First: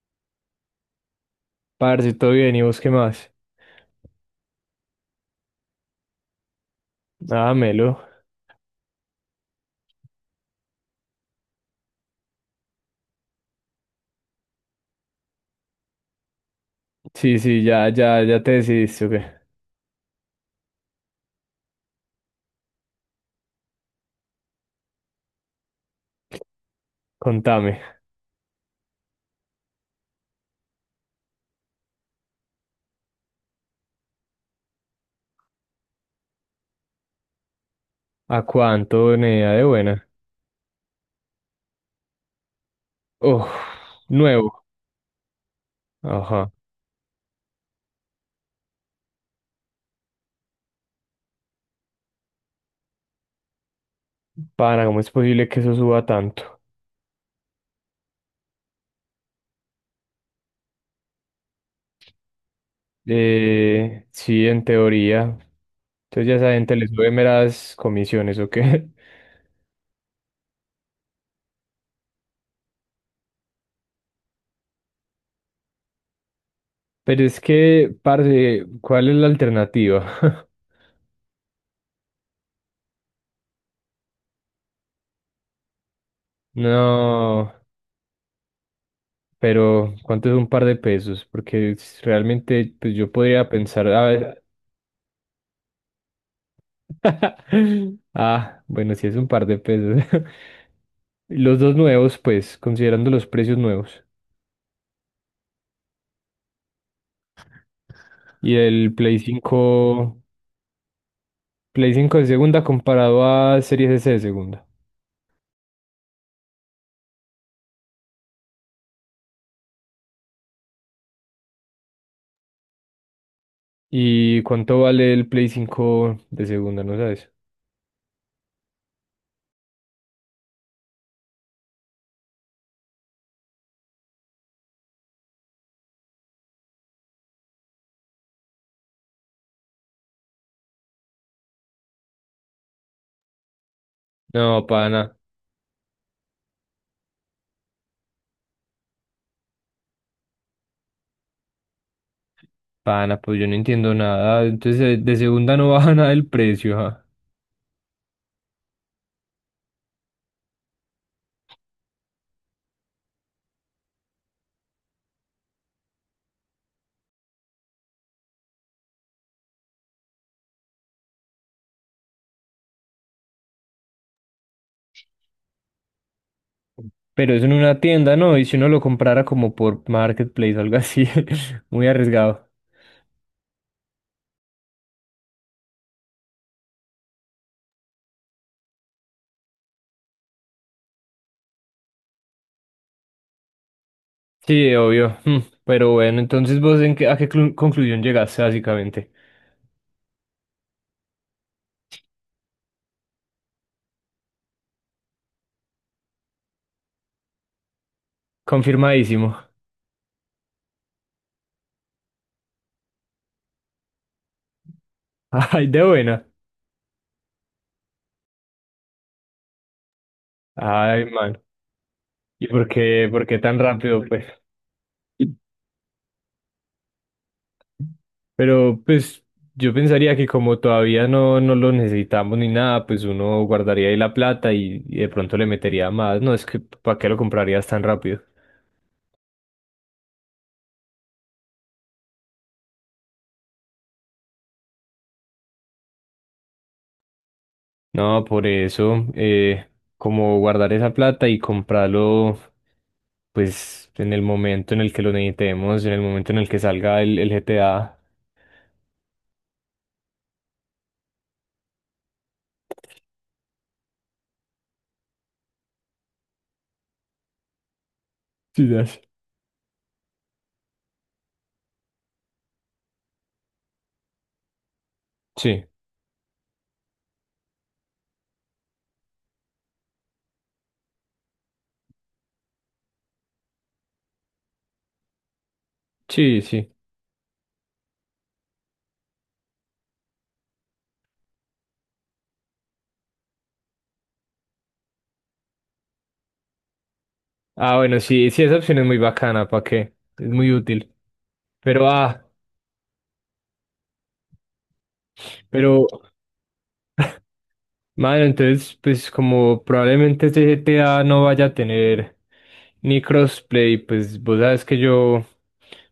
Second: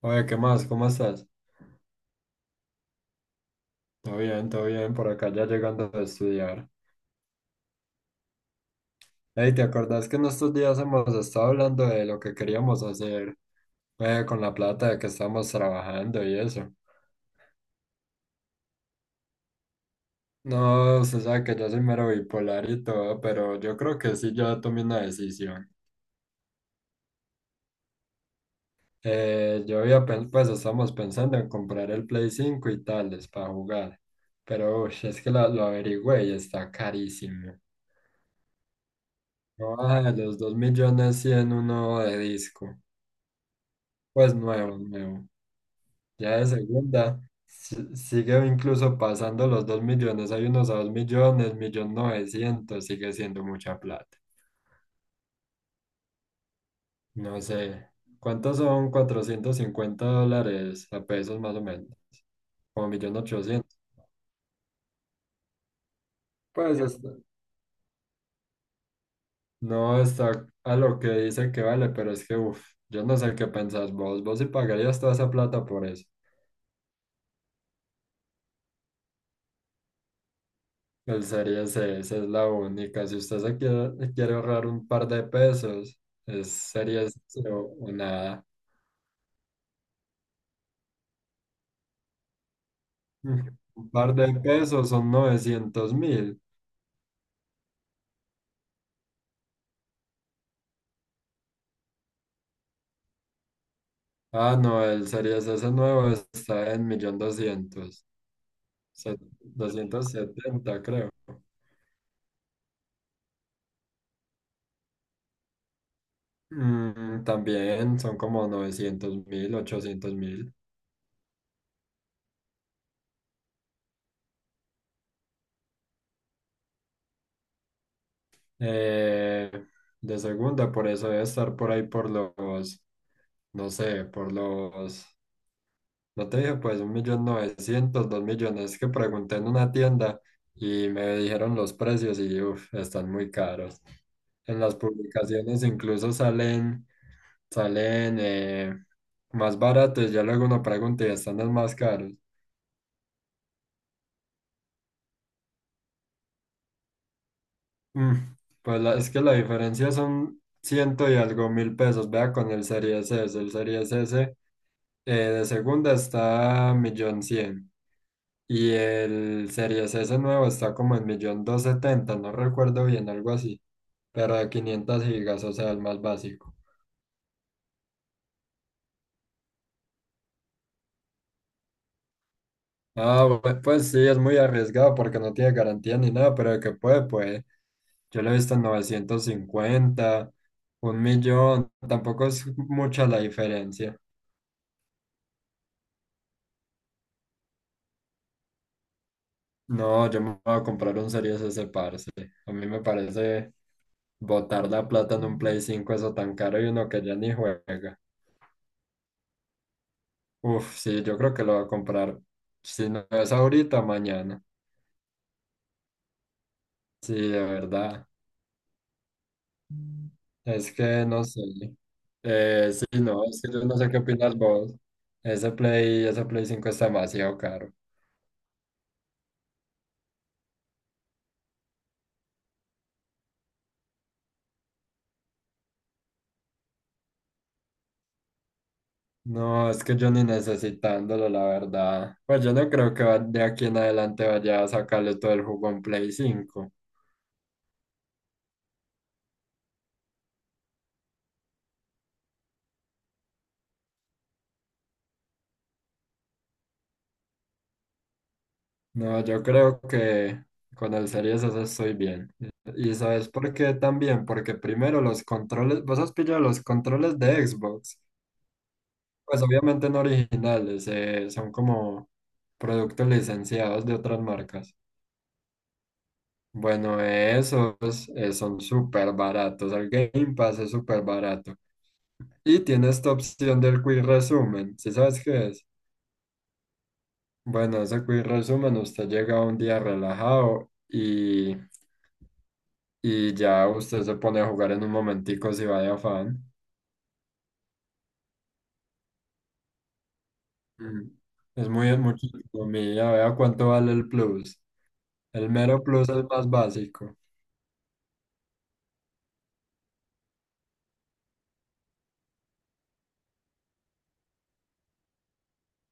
Oye, ¿qué más? ¿Cómo estás? Parce, todo bien, ¿y vos qué más? Todo bien, por acá ya llegando a estudiar. Ah, Melo. Ey, ¿te acordás que en estos días hemos estado hablando de lo que queríamos hacer con la plata de que estamos trabajando y eso? Sí, sí, ya, te decidiste, ¿o qué? No, se sabe que yo soy mero bipolar y todo, pero yo creo que sí, yo tomé una decisión. Contame, Pues estamos pensando en comprar el Play 5 y tales para jugar, pero uy, es que lo averigüé y está carísimo. ¿a cuánto venía de No buena? baja de los 2 millones cien, uno de disco. Oh, Pues nuevo. nuevo, nuevo. Ya de Ajá. segunda sigue incluso pasando los dos millones. Hay unos a dos millones, millón novecientos, sigue siendo mucha plata. Pana, ¿cómo es posible que eso suba tanto? No sé, ¿cuántos son 450 dólares a pesos más o menos? Como millón ochocientos. Sí, en teoría. Entonces ya esa gente Pues les sube está- meras comisiones, ¿o qué? no está a lo que dice que vale, pero es que, uff, yo no sé qué pensás vos. Vos sí pagarías toda esa plata por eso. Pero es que, parce, ¿cuál es la alternativa? Alzaría ese, esa es la única. Si usted quiere ahorrar un par de pesos, sería eso No, o nada. pero ¿cuánto es un par de pesos? Porque realmente pues yo podría pensar Un a par de ver. pesos son 900.000. Ah, bueno, sí es un par de pesos. Los dos nuevos, pues, considerando los precios nuevos. Ah, no, el Series S nuevo está en 1.200.000, Y el doscientos setenta creo. Play 5 de segunda comparado a Series S de segunda. Mm, también son como 900 mil, 800 mil. ¿Y cuánto vale el Play cinco de segunda? ¿No sabes? Eh, de segunda, por eso debe estar por ahí por los, no sé, por los No te dije, pues, un millón novecientos, dos millones. Es que pregunté en una tienda y me dijeron los precios y, uff, están muy caros. En No, las pana, publicaciones incluso salen más baratos. Ya luego uno pregunta y están los más caros. pana, pues yo no entiendo nada. Entonces, de segunda no baja nada el precio, ajá. Mm, pues es que la diferencia son ciento y algo mil pesos. Vea con el Series S. El Series S de segunda está millón cien. Y el Series S nuevo está como en millón dos setenta, no recuerdo bien, algo así. Pero de 500 gigas, o sea, el más básico. Pero eso en una tienda, ¿no? Y si uno lo comprara como por Marketplace o algo así, muy arriesgado. Ah, pues sí, es muy arriesgado porque no tiene garantía ni nada, pero de que puede, puede. Yo lo he visto en novecientos cincuenta, un millón, tampoco es mucha la diferencia. Sí, obvio. Mm. Pero bueno, entonces vos en qué- a qué conclusión llegaste básicamente. No, yo me voy a comprar un Series S, parce. A mí me parece botar la plata en un Play 5 eso tan caro y uno que ya ni juega. Confirmadísimo. Uf, sí, yo creo que lo voy a comprar. Si no es ahorita, mañana. Ay, de buena. Sí, de verdad. Es que Ay, no man. sé. ¿Y por Sí, qué, no, por qué es que tan yo no sé qué rápido, pues? opinas vos. Ese Play 5 está demasiado caro. Pero pues yo pensaría que como todavía no lo necesitamos ni nada, pues uno guardaría ahí la plata y de pronto le metería más. No, es que ¿para qué lo comprarías tan rápido? No, es que yo ni necesitándolo, la verdad. Pues yo no creo que de aquí en adelante vaya a sacarle todo el jugo en Play cinco. No, por eso, como guardar esa plata y comprarlo, pues en el momento en el que lo necesitemos, en el momento en el que salga el GTA. No, yo creo que con el Series S estoy bien. ¿Y sabes por qué también? Porque primero los controles, vos has pillado los controles de Xbox. Sí, das. Pues obviamente no originales, son como productos licenciados de otras marcas. Sí, Bueno, esos son súper baratos. El Game Pass es súper barato. Y tiene esta opción del Quick Resumen. ¿Sí sabes qué es? sí, sí. Bueno, ese Quick Resumen, usted llega un día relajado y ya usted se pone a jugar en un momentico si va de afán. Ah, bueno, sí, sí, esa opción es muy bacana, ¿para qué? Es muy útil. Mm. Pero, Es ah, mucha economía, vea cuánto vale el plus. El mero pero, plus es más básico. Mano, entonces, pues como probablemente este GTA no vaya a tener ni crossplay, pues vos sabes que yo,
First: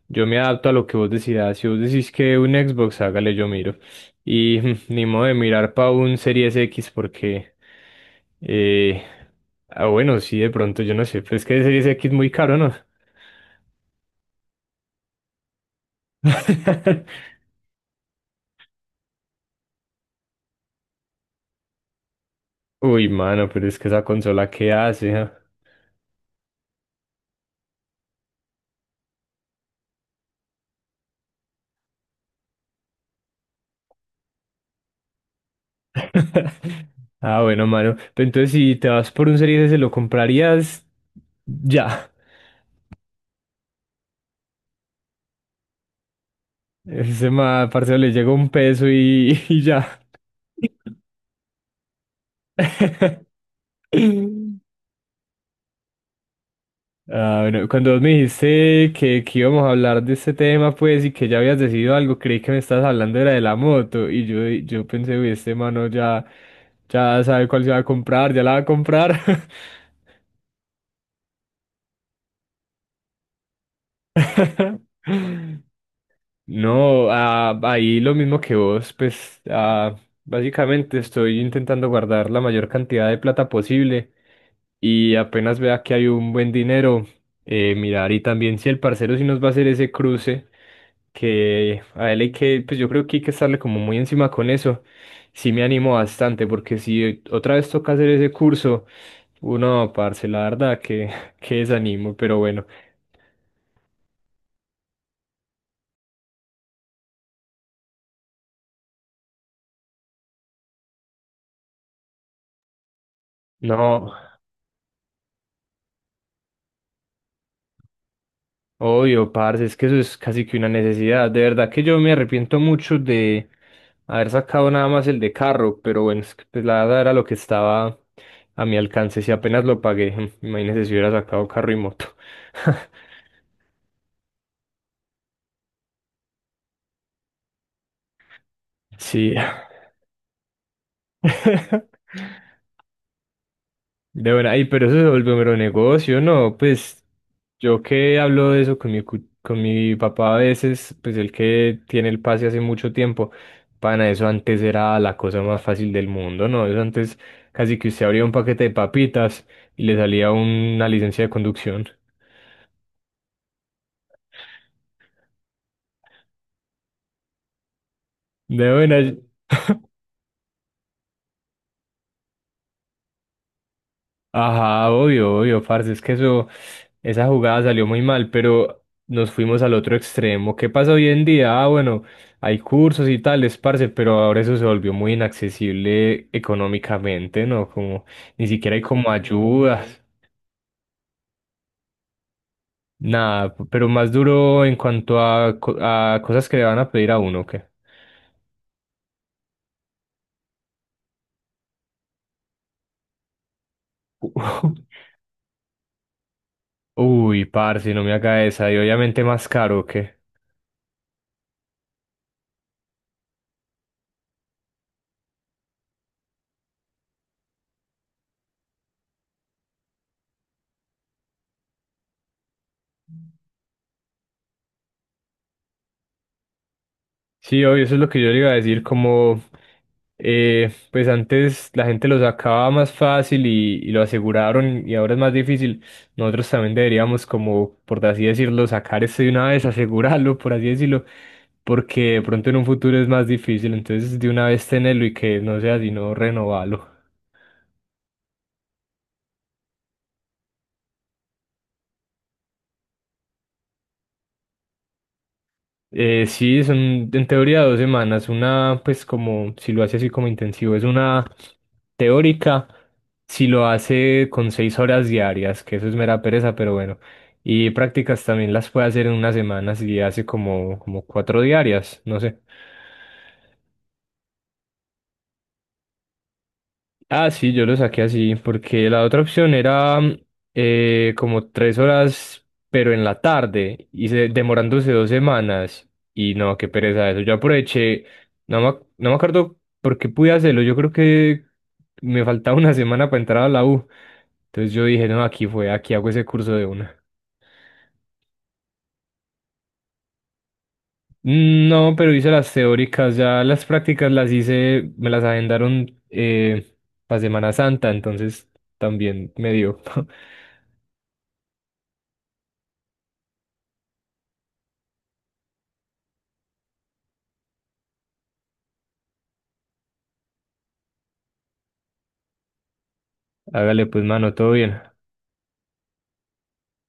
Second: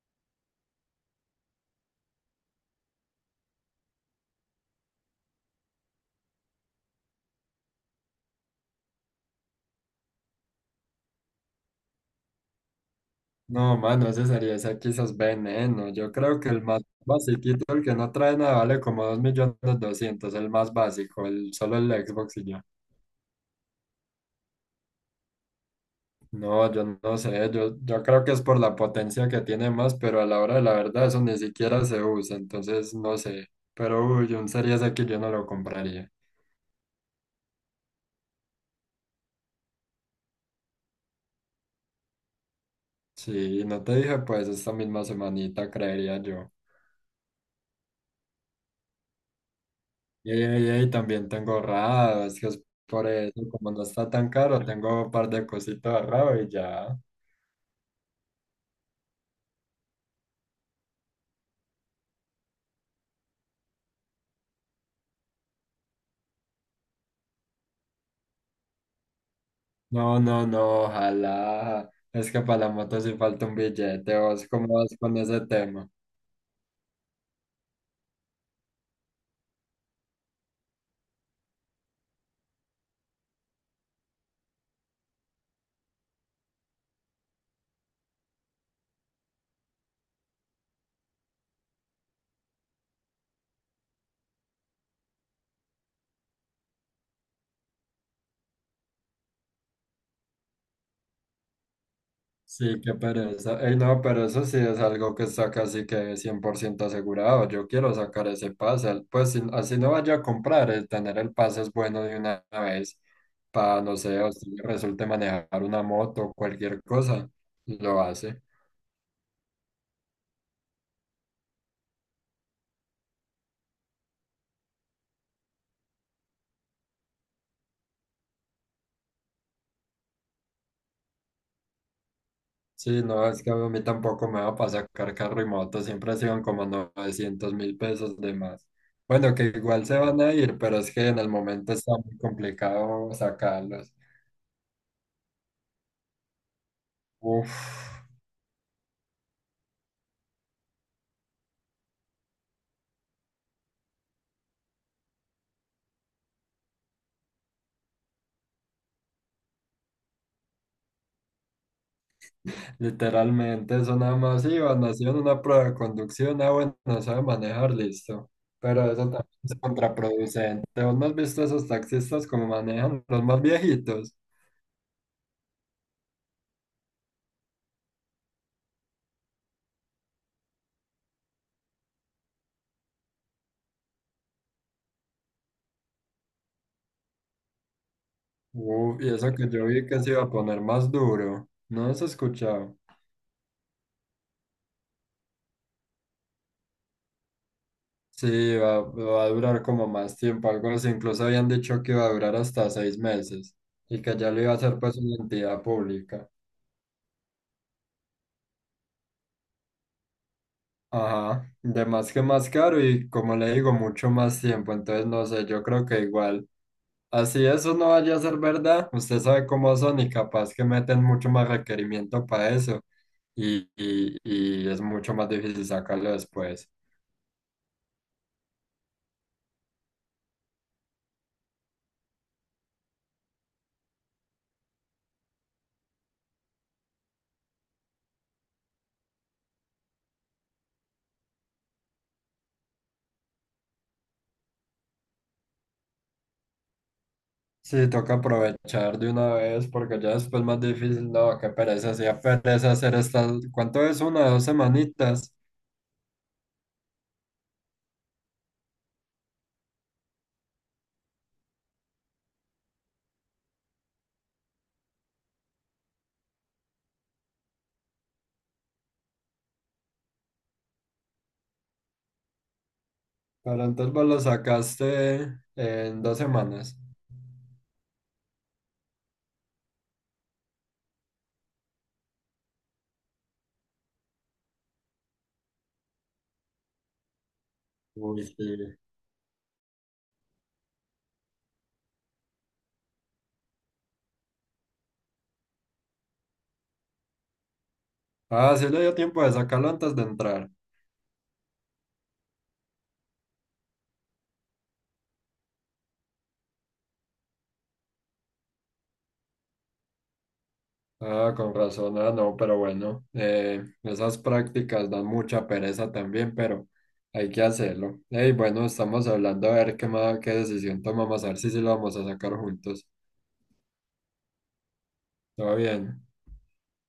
yo me adapto a lo que vos decidas. Si vos decís que un Xbox, hágale, yo miro. Y ni modo de mirar para un Series X porque, eh, ah, bueno, sí, de pronto, yo no sé, pero es que el Series X es muy caro, ¿no? No, mano, ese sería, ese quizás veneno. Yo creo que el más basiquito, el que no trae nada, vale como dos millones doscientos el más básico, solo el Xbox y ya. Uy, mano, pero es que esa consola, ¿qué hace? ¿ah? No, yo no sé, yo creo que es por la potencia que tiene más, pero a la hora de la verdad eso ni siquiera se usa, entonces no sé. Pero uy, un Series X yo no lo compraría. Ah, bueno, mano. Pero entonces, si te vas por un serie ese, lo comprarías ya. Sí, no te dije, pues esta misma semanita creería yo. Ese ma, parcero, le llega un peso y, y ya. Y también tengo ahorrado, es que es por eso, como no está tan caro, tengo un par de cositas ahorrado y ya. Ah, bueno, cuando vos me dijiste que íbamos a hablar de este tema, pues, y que ya habías decidido algo, creí que me estabas hablando era de la moto. Y yo pensé, uy, este mano ya, ya sabe cuál se va a comprar, ya la va a comprar. No, no, no, ojalá. Es que para la moto sí falta un billete, vos cómo vas con ese tema. No, ah, ahí lo mismo que vos, pues ah, básicamente estoy intentando guardar la mayor cantidad de plata posible y apenas vea que hay un buen dinero, mirar y también si el parcero sí nos va a hacer ese cruce, que a él hay que, pues yo creo que hay que estarle como muy encima con eso, sí me animo bastante porque si otra vez toca hacer ese curso, uno, parce, la verdad que, que desanimo, pero bueno. Sí, qué pereza. Ey, no, pero eso sí es algo que está casi que 100% asegurado. Yo quiero sacar ese pase. Pues así no vaya a comprar, el tener el pase es bueno de una vez para, no No. sé, o si resulte manejar una moto o cualquier cosa, lo hace. Obvio, parce, es que eso es casi que una necesidad. De verdad que yo me arrepiento mucho de haber sacado nada más el de carro, pero bueno, es que, pues, la verdad era lo que estaba a mi alcance. Si apenas lo pagué, imagínese si hubiera sacado carro y moto. Sí, no, es que a mí tampoco me va para sacar carro y moto. Siempre se iban como 900 mil pesos de más. Sí. Bueno, que igual se van a ir, pero es que en el momento está muy complicado sacarlos. De verdad, ay, pero eso se volvió mero negocio, ¿no? Pues Uf. yo que hablo de eso con con mi papá a veces, pues el que tiene el pase hace mucho tiempo, pana, eso antes era la cosa más fácil del mundo, ¿no? Eso antes casi que usted abría un paquete de papitas y le salía una licencia de conducción. Literalmente, eso nada más iba, nació en una prueba de conducción, ah, bueno, no sabe manejar, listo. De Pero buena. eso también es contraproducente. ¿Vos no has visto esos taxistas como manejan los más viejitos? Ajá, obvio, obvio, parce, es que eso, esa jugada salió muy mal, pero nos fuimos al otro extremo. ¿Qué pasa hoy en día? Ah, bueno, hay cursos y tales, parce, pero ahora eso se volvió muy inaccesible económicamente, ¿no? Como ni siquiera hay Uf, y como eso que yo vi que ayudas, se iba a poner más duro. ¿No has escuchado? nada, pero más duro en cuanto a, a cosas que le van a pedir a uno, ¿o qué? Sí, va a durar como más tiempo, algo así. Incluso habían dicho que iba a durar hasta 6 meses y que ya lo iba a hacer pues una entidad pública. Uy, parce, no me haga esa, y obviamente más caro, ¿o qué? Ajá, de más que más caro y como le digo, mucho más tiempo. Entonces, no sé, yo creo que igual. Así eso no vaya a ser verdad. Usted sabe cómo son y capaz que meten mucho más requerimiento para eso y es mucho más difícil sacarlo después. Sí, obvio, eso es lo que yo le iba a decir, como pues antes la gente lo sacaba más fácil y lo aseguraron y ahora es más difícil. Nosotros también deberíamos como, por así decirlo, sacar esto de una vez, asegurarlo, por así decirlo, porque de pronto en un futuro es más difícil, entonces de una vez tenerlo y que no sea sino renovarlo. Sí, toca aprovechar de una vez porque ya después más difícil. No, qué pereza, hacía pereza hacer estas. ¿Cuánto es una? Dos semanitas. Sí, son en teoría 2 semanas. Una, pues como si lo hace así como intensivo, es una teórica. Si lo hace con 6 horas diarias, que eso es mera pereza, pero bueno. Y prácticas también las puede hacer en una semana si hace como, como cuatro diarias, no sé. Pero entonces vos lo sacaste en 2 semanas. Ah, sí, yo lo saqué así, porque la otra opción era mm, como 3 horas, pero en la tarde, y demorándose 2 semanas. Y no, qué pereza eso. Yo aproveché, Uy, sí. No me acuerdo por qué pude hacerlo. Yo creo que me faltaba una semana para entrar a la U. Entonces yo dije, no, aquí hago ese curso de una. Ah, sí le dio tiempo de sacarlo antes de entrar. No, pero hice las teóricas, ya las prácticas las hice, me las agendaron para Semana Santa, entonces también me dio. Ah, con razón. Ah, no, pero bueno, esas prácticas dan mucha pereza también, pero hay que hacerlo. Hey, bueno, estamos hablando a ver qué decisión tomamos, a ver si sí lo vamos a sacar juntos. Hágale pues, mano, todo bien. Todo bien.